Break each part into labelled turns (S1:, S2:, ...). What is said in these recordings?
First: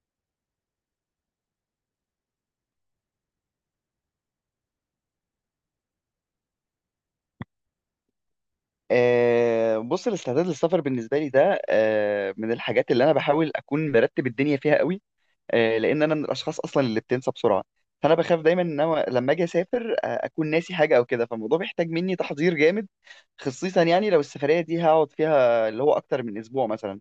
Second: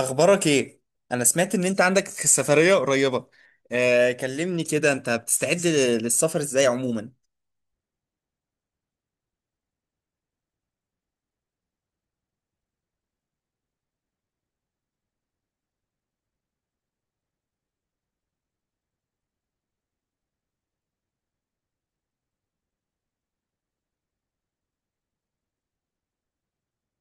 S1: اخبارك ايه؟ انا سمعت ان انت عندك سفرية قريبة. كلمني كده، انت بتستعد للسفر ازاي عموما؟
S2: بص، الاستعداد للسفر بالنسبه لي ده من الحاجات اللي انا بحاول اكون مرتب الدنيا فيها قوي. لان انا من الاشخاص اصلا اللي بتنسى بسرعه، فانا بخاف دايما ان انا لما اجي اسافر اكون ناسي حاجه او كده. فالموضوع بيحتاج مني تحضير جامد، خصيصا يعني لو السفريه دي هقعد فيها اللي هو اكتر من اسبوع مثلا.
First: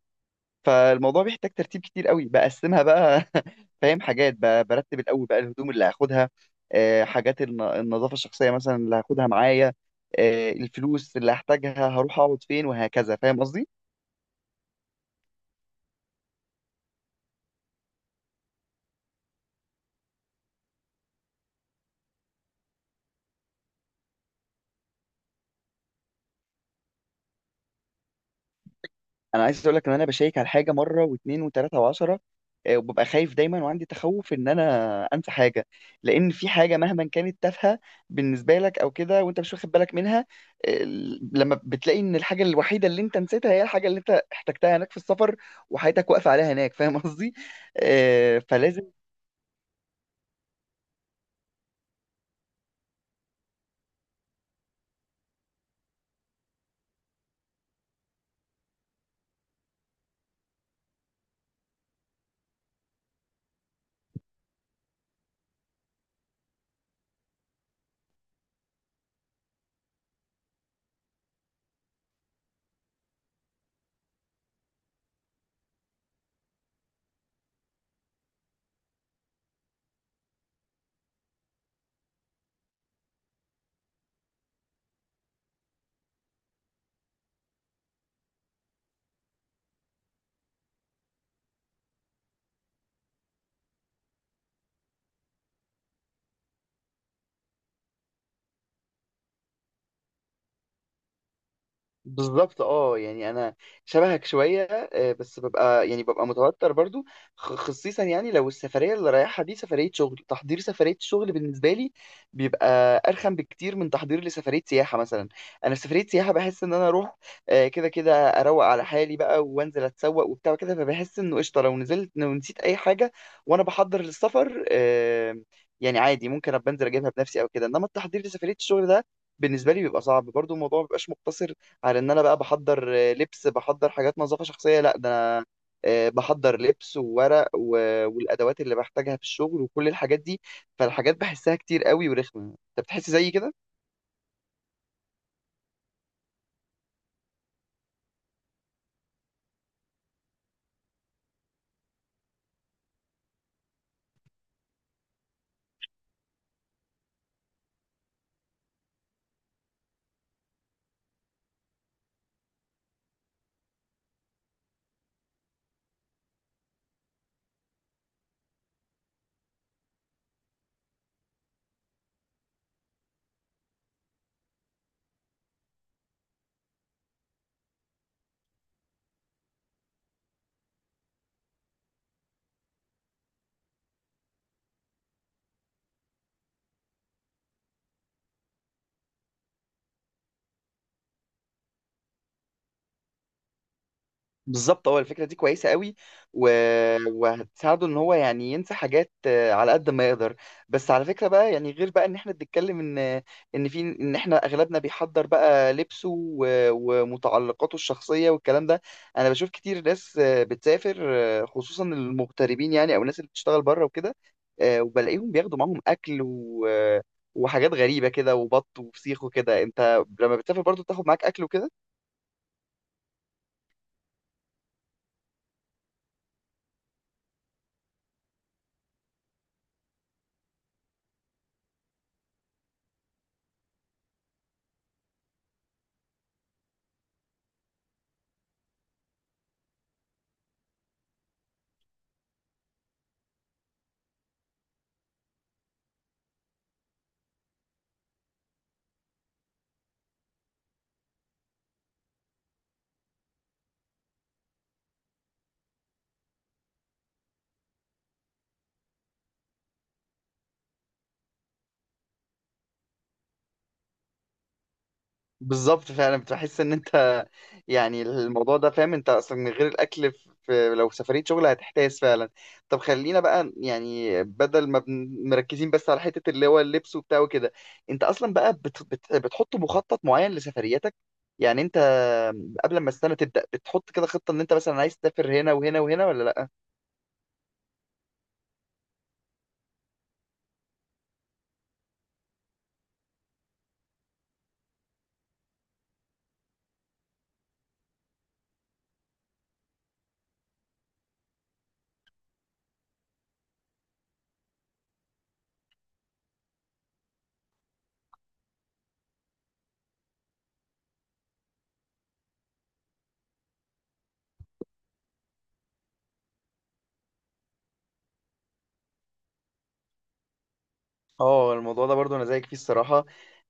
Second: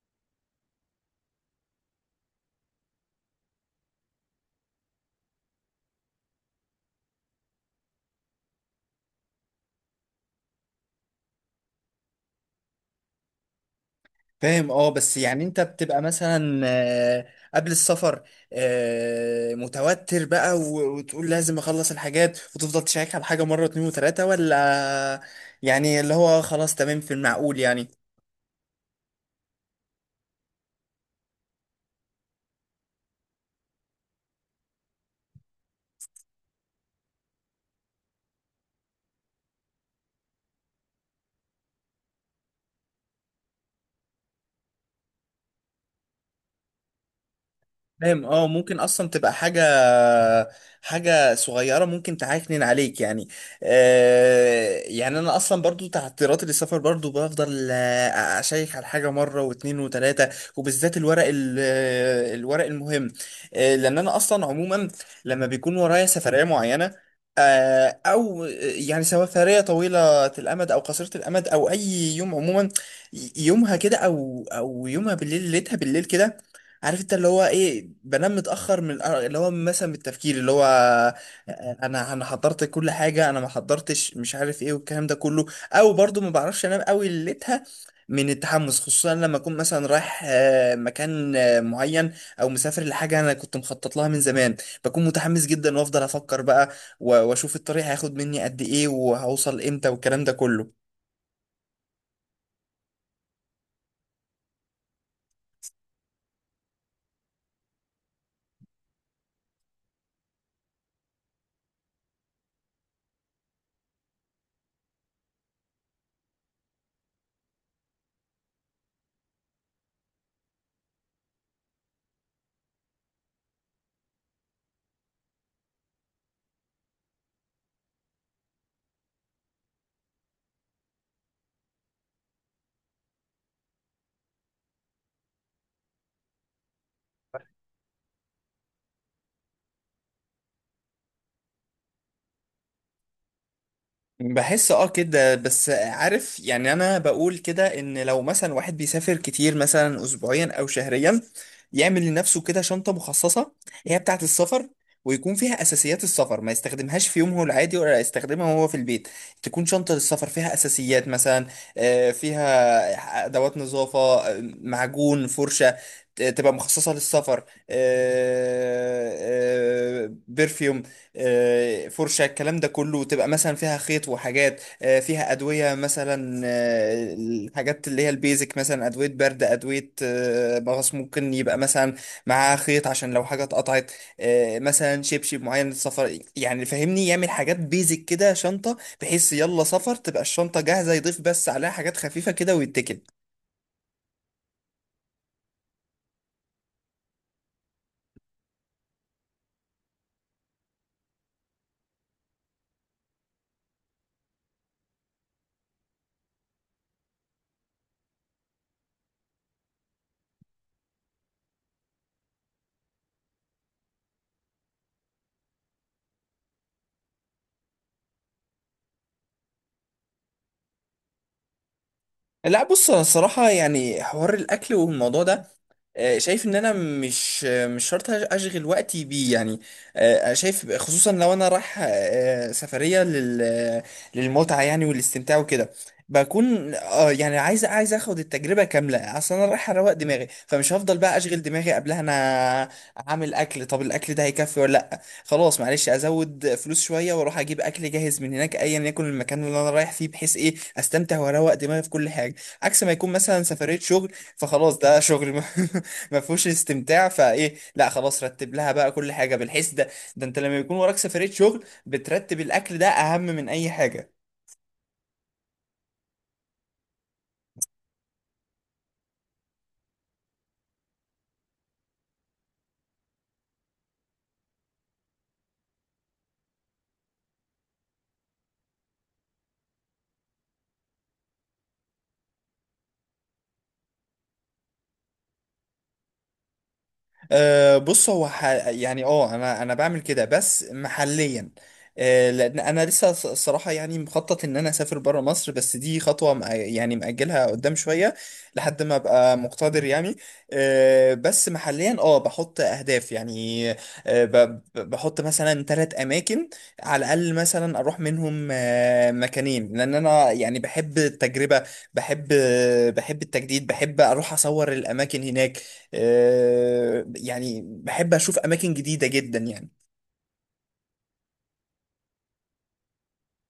S2: فالموضوع بيحتاج ترتيب كتير قوي، بقسمها بقى فاهم، حاجات برتب الاول بقى الهدوم اللي هاخدها، حاجات النظافه الشخصيه مثلا اللي هاخدها معايا، الفلوس اللي هحتاجها، هروح اقعد فين، وهكذا. فاهم قصدي؟
S1: فاهم. اه، بس يعني انت بتبقى مثلا قبل السفر متوتر بقى، و- وتقول لازم اخلص الحاجات وتفضل تشيك على حاجة مرة، اتنين وتلاتة، ولا يعني اللي هو خلاص، تمام في المعقول يعني؟
S2: انا عايز اقول لك ان انا بشيك على حاجه مره واثنين وثلاثه وعشره. وببقى خايف دايما، وعندي تخوف ان انا انسى حاجه. لان في حاجه مهما كانت تافهه بالنسبه لك او كده، وانت مش واخد بالك منها، آه، لما بتلاقي ان الحاجه الوحيده اللي انت نسيتها هي الحاجه اللي انت احتجتها هناك في السفر، وحياتك واقفه عليها هناك. فاهم قصدي؟
S1: فاهم. اه، ممكن
S2: فلازم.
S1: اصلا تبقى حاجه صغيره ممكن تعكنن عليك يعني. يعني انا اصلا برضو تعثيراتي للسفر برضو بفضل اشيك على حاجه مره واتنين وتلاته، وبالذات الورق الورق المهم. لان انا اصلا عموما لما بيكون ورايا سفريه معينه، آه، او آه، يعني سفريه طويله الامد او قصيره الامد او اي يوم عموما، يومها كده او يومها بالليل، ليلتها بالليل كده، عارف؟ انت اللي هو ايه، بنام متاخر من اللي هو مثلا من التفكير، اللي هو انا حضرت كل حاجه، انا ما حضرتش، مش عارف ايه والكلام ده كله، او برضو ما بعرفش انام قوي ليلتها من التحمس، خصوصا لما اكون مثلا رايح مكان معين، او مسافر لحاجه انا كنت مخطط لها من زمان. بكون متحمس جدا وافضل افكر بقى، و- واشوف الطريق هياخد مني قد ايه وهوصل امتى والكلام ده كله.
S2: بالظبط، اه، يعني انا شبهك شويه. بس ببقى يعني ببقى متوتر برضو، خصيصا يعني لو السفريه اللي رايحها دي سفريه شغل. تحضير سفريه الشغل بالنسبه لي بيبقى ارخم بكتير من تحضير لسفريه سياحه مثلا. انا في سفريه سياحه بحس ان انا اروح كده كده اروق على حالي بقى، وانزل اتسوق وبتاع كده. فبحس انه قشطه لو نزلت، لو نسيت اي حاجه وانا بحضر للسفر يعني عادي ممكن ابقى انزل اجيبها بنفسي او كده. انما التحضير لسفريه الشغل ده بالنسبه لي بيبقى صعب برضو. الموضوع ما بيبقاش مقتصر على ان انا بقى بحضر لبس، بحضر حاجات نظافه شخصيه، لا، ده انا بحضر لبس وورق والادوات اللي بحتاجها في الشغل، وكل الحاجات دي. فالحاجات بحسها كتير قوي ورخمه. انت بتحس زي كده؟
S1: بحس اه كده. بس عارف يعني؟ انا بقول كده ان لو مثلا واحد بيسافر كتير، مثلا اسبوعيا او شهريا، يعمل لنفسه كده شنطة مخصصة، هي بتاعة السفر، ويكون فيها اساسيات السفر، ما يستخدمهاش في يومه العادي ولا يستخدمها وهو في البيت. تكون شنطة للسفر فيها اساسيات، مثلا فيها ادوات نظافة، معجون، فرشة، تبقى مخصصة للسفر، برفيوم، فرشة، الكلام ده كله، تبقى مثلا فيها خيط وحاجات، فيها أدوية مثلا، الحاجات اللي هي البيزك، مثلا أدوية برد، أدوية مغص، ممكن يبقى مثلا معاها خيط عشان لو حاجة اتقطعت، مثلا شبشب معين للسفر، يعني فاهمني؟ يعمل حاجات بيزك كده، شنطة، بحيث يلا سفر تبقى الشنطة جاهزة، يضيف بس عليها حاجات خفيفة كده ويتكل.
S2: بالظبط، هو الفكرة دي كويسة قوي، و... وهتساعده ان هو يعني ينسى حاجات على قد ما يقدر. بس على فكرة بقى، يعني غير بقى ان احنا بنتكلم ان في، ان احنا اغلبنا بيحضر بقى لبسه و... ومتعلقاته الشخصية والكلام ده، انا بشوف كتير ناس بتسافر خصوصا المغتربين يعني، او الناس اللي بتشتغل بره وكده، وبلاقيهم بياخدوا معاهم اكل و... وحاجات غريبة كده، وبط وفسيخ وكده. انت لما بتسافر برضو بتاخد معاك اكل وكده؟
S1: لا، بص. أنا الصراحة يعني حوار الأكل والموضوع ده، شايف ان انا مش شرط اشغل وقتي بيه يعني. شايف، خصوصا لو انا رايح سفرية للمتعة يعني والاستمتاع وكده، بكون اه يعني عايز اخد التجربة كاملة. اصل انا رايح اروق دماغي، فمش هفضل بقى اشغل دماغي قبلها. انا هعمل اكل، طب الاكل ده هيكفي ولا لا، خلاص معلش ازود فلوس شوية واروح اجيب اكل جاهز من هناك، ايا يكن المكان اللي انا رايح فيه، بحيث ايه؟ استمتع واروق دماغي في كل حاجة. عكس ما يكون مثلا سفرية شغل، فخلاص، ده شغل ما ما فيهوش استمتاع، فايه؟ لا، خلاص رتب لها بقى كل حاجة بالحس ده. ده انت لما يكون وراك سفرية شغل بترتب الاكل، ده اهم من اي حاجة.
S2: بالظبط، فعلا بتحس ان انت يعني الموضوع ده فاهم، انت اصلا من غير الاكل في لو سفريه شغل هتحتاس فعلا. طب خلينا بقى يعني، بدل ما مركزين بس على حته اللي هو اللبس وبتاع وكده، انت اصلا بقى بت بت بتحط مخطط معين لسفرياتك؟ يعني انت قبل ما السنه تبدا بتحط كده خطه ان انت مثلا عايز تسافر هنا وهنا وهنا، ولا؟
S1: أه، بص. هو يعني اه، انا بعمل كده بس محليا. أه، لان انا لسه الصراحه يعني مخطط ان انا اسافر بره مصر، بس دي خطوه يعني مأجلها قدام شويه، لحد ما ابقى مقتدر يعني. أه، بس محليا اه بحط اهداف يعني. أه، بحط مثلا ثلاث اماكن على الاقل، مثلا اروح منهم أه مكانين، لان انا يعني بحب التجربه، بحب بحب التجديد، بحب اروح اصور الاماكن هناك، يعني بحب اشوف اماكن جديده جدا يعني.
S2: اه، الموضوع ده برضو انا زيك فيه الصراحه.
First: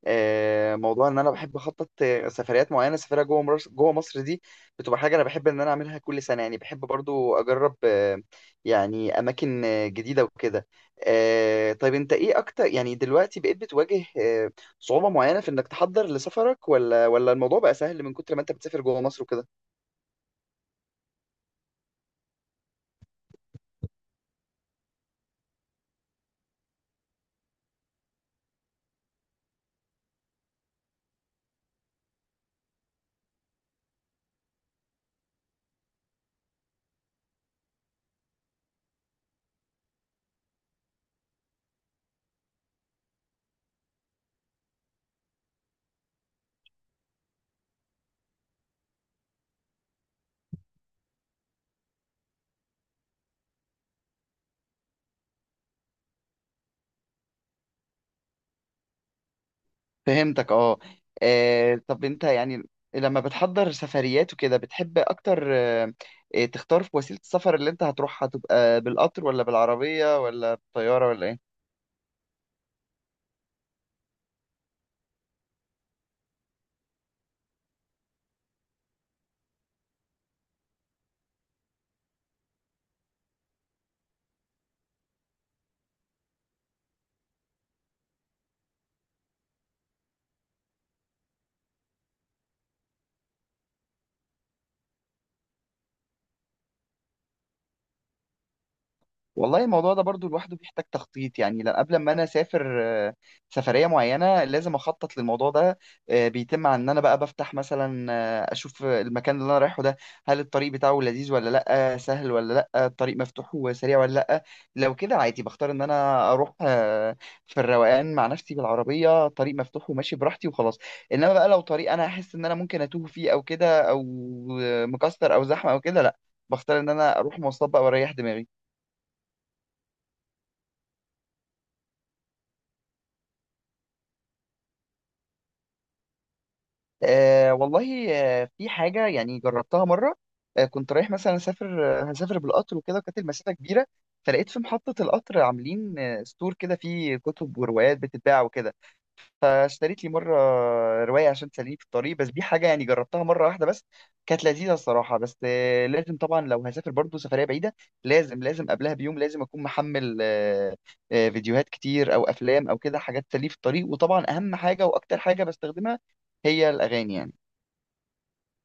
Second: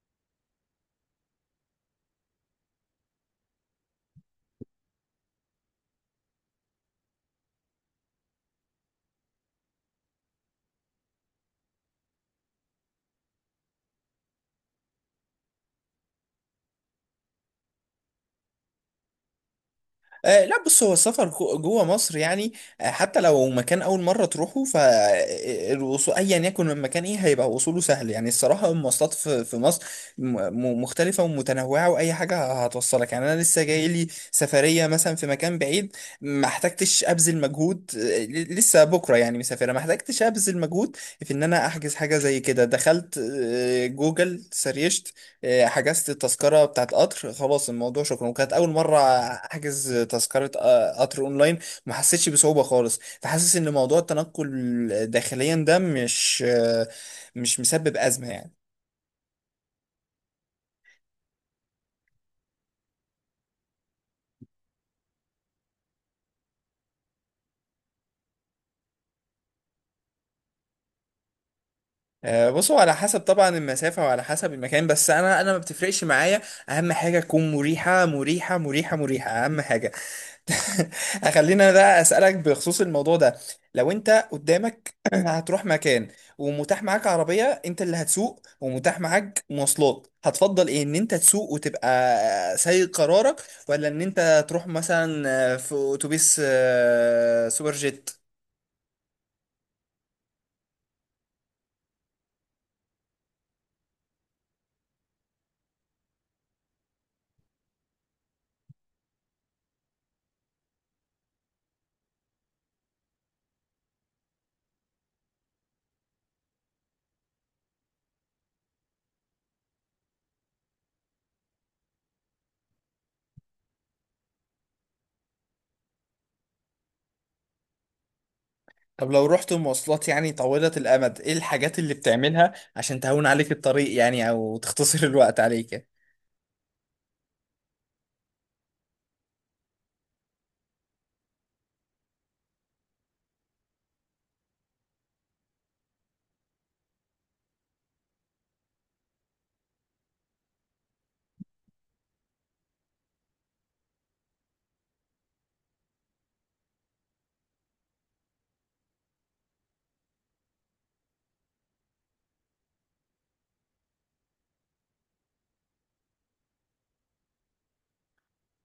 S2: موضوع ان انا بحب اخطط سفريات معينه، سفريه جوه مصر دي بتبقى حاجه انا بحب ان انا اعملها كل سنه. يعني بحب برضو اجرب يعني اماكن جديده وكده. طيب انت ايه اكتر يعني دلوقتي بقيت بتواجه صعوبه معينه في انك تحضر لسفرك، ولا الموضوع بقى سهل من كتر ما انت بتسافر جوه مصر وكده؟
S1: لا، بص. هو السفر جوه مصر يعني، حتى لو مكان اول مره تروحه، فالوصول ايا يكن المكان ايه، هيبقى وصوله سهل يعني. الصراحه المواصلات في مصر مختلفه ومتنوعه، واي حاجه هتوصلك يعني. انا لسه جاي لي سفريه مثلا في مكان بعيد، ما احتجتش ابذل مجهود، لسه بكره يعني مسافره، ما احتجتش ابذل مجهود في ان انا احجز حاجه. زي كده، دخلت جوجل سريشت إيه، حجزت التذكرة بتاعت قطر، خلاص، الموضوع شكرا. وكانت أول مرة أحجز تذكرة قطر أونلاين. ما حسيتش بصعوبة خالص، فحاسس إن موضوع التنقل داخليا ده مش مسبب أزمة يعني.
S2: فهمتك، اه. طب انت يعني لما بتحضر سفريات وكده بتحب اكتر تختار في وسيلة السفر اللي انت هتروحها تبقى بالقطر، ولا بالعربية، ولا بالطيارة، ولا ايه؟
S1: بصوا، على حسب طبعا المسافة وعلى حسب المكان، بس أنا ما بتفرقش معايا، أهم حاجة تكون مريحة، مريحة، مريحة، مريحة، أهم حاجة. خلينا بقى اسالك بخصوص الموضوع ده، لو انت قدامك هتروح مكان، ومتاح معاك عربيه انت اللي هتسوق، ومتاح معاك مواصلات، هتفضل ايه؟ ان انت تسوق وتبقى سايق قرارك، ولا ان انت تروح مثلا في اتوبيس سوبر جيت؟
S2: والله الموضوع ده برضو لوحده بيحتاج تخطيط يعني. قبل ما انا اسافر سفريه معينه لازم اخطط للموضوع ده. بيتم عن ان انا بقى بفتح مثلا اشوف المكان اللي انا رايحه ده، هل الطريق بتاعه لذيذ ولا لا، سهل ولا لا، الطريق مفتوح وسريع ولا لا. لو كده عادي بختار ان انا اروح في الروقان مع نفسي بالعربيه، طريق مفتوح وماشي براحتي وخلاص. انما بقى لو طريق انا احس ان انا ممكن اتوه فيه او كده، او مكسر او زحمه او كده، لا، بختار ان انا اروح مواصلات بقى واريح دماغي.
S1: طب لو رحت مواصلات يعني طويلة الامد، ايه الحاجات اللي بتعملها عشان تهون عليك الطريق يعني، او تختصر الوقت عليك؟
S2: آه والله، آه، في حاجة يعني جربتها مرة. آه كنت رايح مثلا أسافر آه، هسافر بالقطر وكده، وكانت المسافة كبيرة، فلقيت في محطة القطر عاملين آه ستور كده فيه كتب وروايات بتتباع وكده، فاشتريت لي مرة رواية عشان تسليني في الطريق. بس دي حاجة يعني جربتها مرة واحدة بس، كانت لذيذة الصراحة. بس آه لازم طبعا لو هسافر برضو سفرية بعيدة، لازم لازم قبلها بيوم لازم أكون محمل آه، آه فيديوهات كتير أو أفلام أو كده، حاجات تسليني في الطريق. وطبعا أهم حاجة وأكتر حاجة بستخدمها هي الأغاني يعني.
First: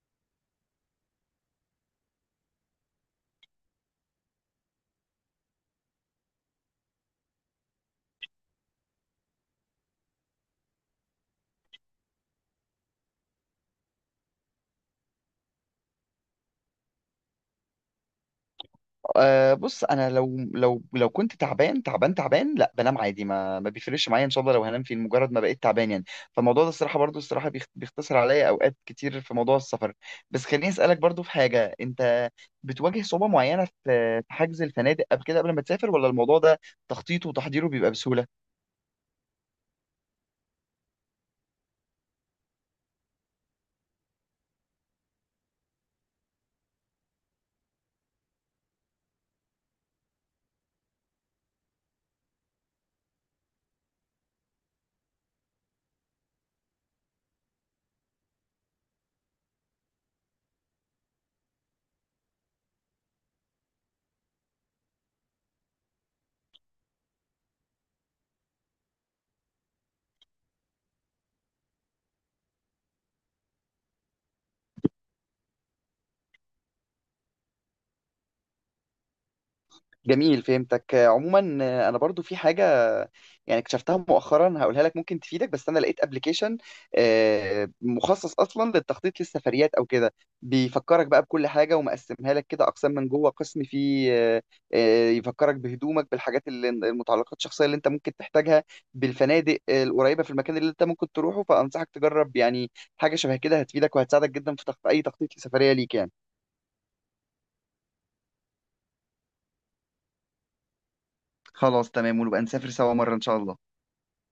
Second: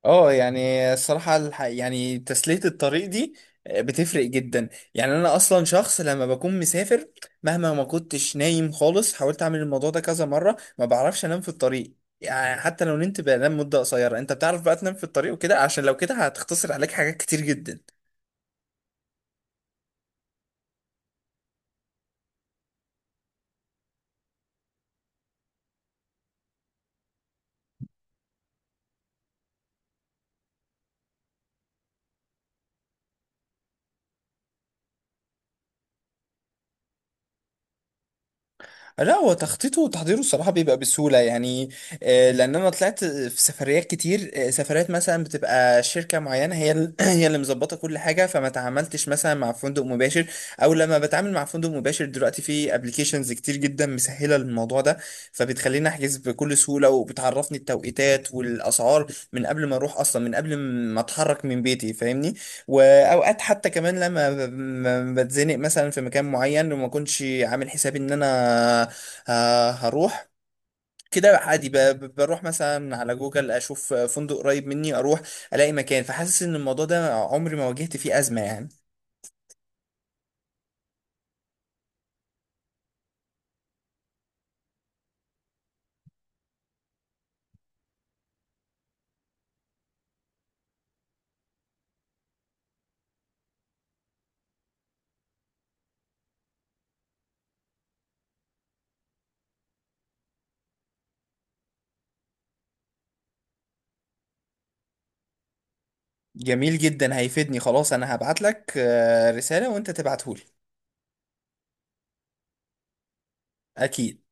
S1: اه، يعني الصراحة يعني تسلية الطريق دي بتفرق جدا. يعني انا اصلا شخص لما بكون مسافر، مهما ما كنتش نايم خالص، حاولت اعمل الموضوع ده كذا مرة، ما بعرفش انام في الطريق يعني. حتى لو نمت بنام مدة قصيرة. انت بتعرف بقى تنام في الطريق وكده؟ عشان لو كده هتختصر عليك حاجات كتير جدا.
S2: أه بص، انا لو كنت تعبان تعبان تعبان لا بنام عادي، ما بيفرقش معايا ان شاء الله لو هنام في مجرد ما بقيت تعبان يعني. فالموضوع ده الصراحه برضو الصراحه بيختصر عليا اوقات كتير في موضوع السفر. بس خليني اسالك برضو، في حاجه انت بتواجه صعوبه معينه في حجز الفنادق قبل كده، قبل ما تسافر، ولا الموضوع ده تخطيطه وتحضيره بيبقى بسهوله؟
S1: لا، هو تخطيطه وتحضيره الصراحة بيبقى بسهولة يعني، لأن أنا طلعت في سفريات كتير، سفريات مثلا بتبقى شركة معينة هي هي اللي مظبطة كل حاجة، فما تعاملتش مثلا مع فندق مباشر. أو لما بتعامل مع فندق مباشر دلوقتي، في أبليكيشنز كتير جدا مسهلة الموضوع ده، فبتخليني أحجز بكل سهولة وبتعرفني التوقيتات والأسعار من قبل ما أروح أصلا، من قبل ما أتحرك من بيتي، فاهمني؟ واوقات حتى كمان لما بتزنق مثلا في مكان معين، وما كنتش عامل حسابي ان انا هروح، كده عادي بروح مثلا على جوجل، اشوف فندق قريب مني، اروح الاقي مكان. فحاسس ان الموضوع ده عمري ما واجهت فيه ازمة يعني.
S2: جميل، فهمتك. عموما انا برضو في حاجه يعني اكتشفتها مؤخرا هقولها لك، ممكن تفيدك. بس انا لقيت ابلكيشن مخصص اصلا للتخطيط للسفريات او كده. بيفكرك بقى بكل حاجه، ومقسمها لك كده اقسام من جوه، قسم فيه يفكرك بهدومك، بالحاجات اللي المتعلقات الشخصيه اللي انت ممكن تحتاجها، بالفنادق القريبه في المكان اللي انت ممكن تروحه. فانصحك تجرب يعني حاجه شبه كده، هتفيدك وهتساعدك جدا في اي تخطيط لسفريه ليك يعني.
S1: جميل جدا، هيفيدني، خلاص انا هبعت لك رسالة وانت تبعتهولي.
S2: خلاص، تمام، ونبقى نسافر سوا مره ان شاء الله.
S1: اكيد.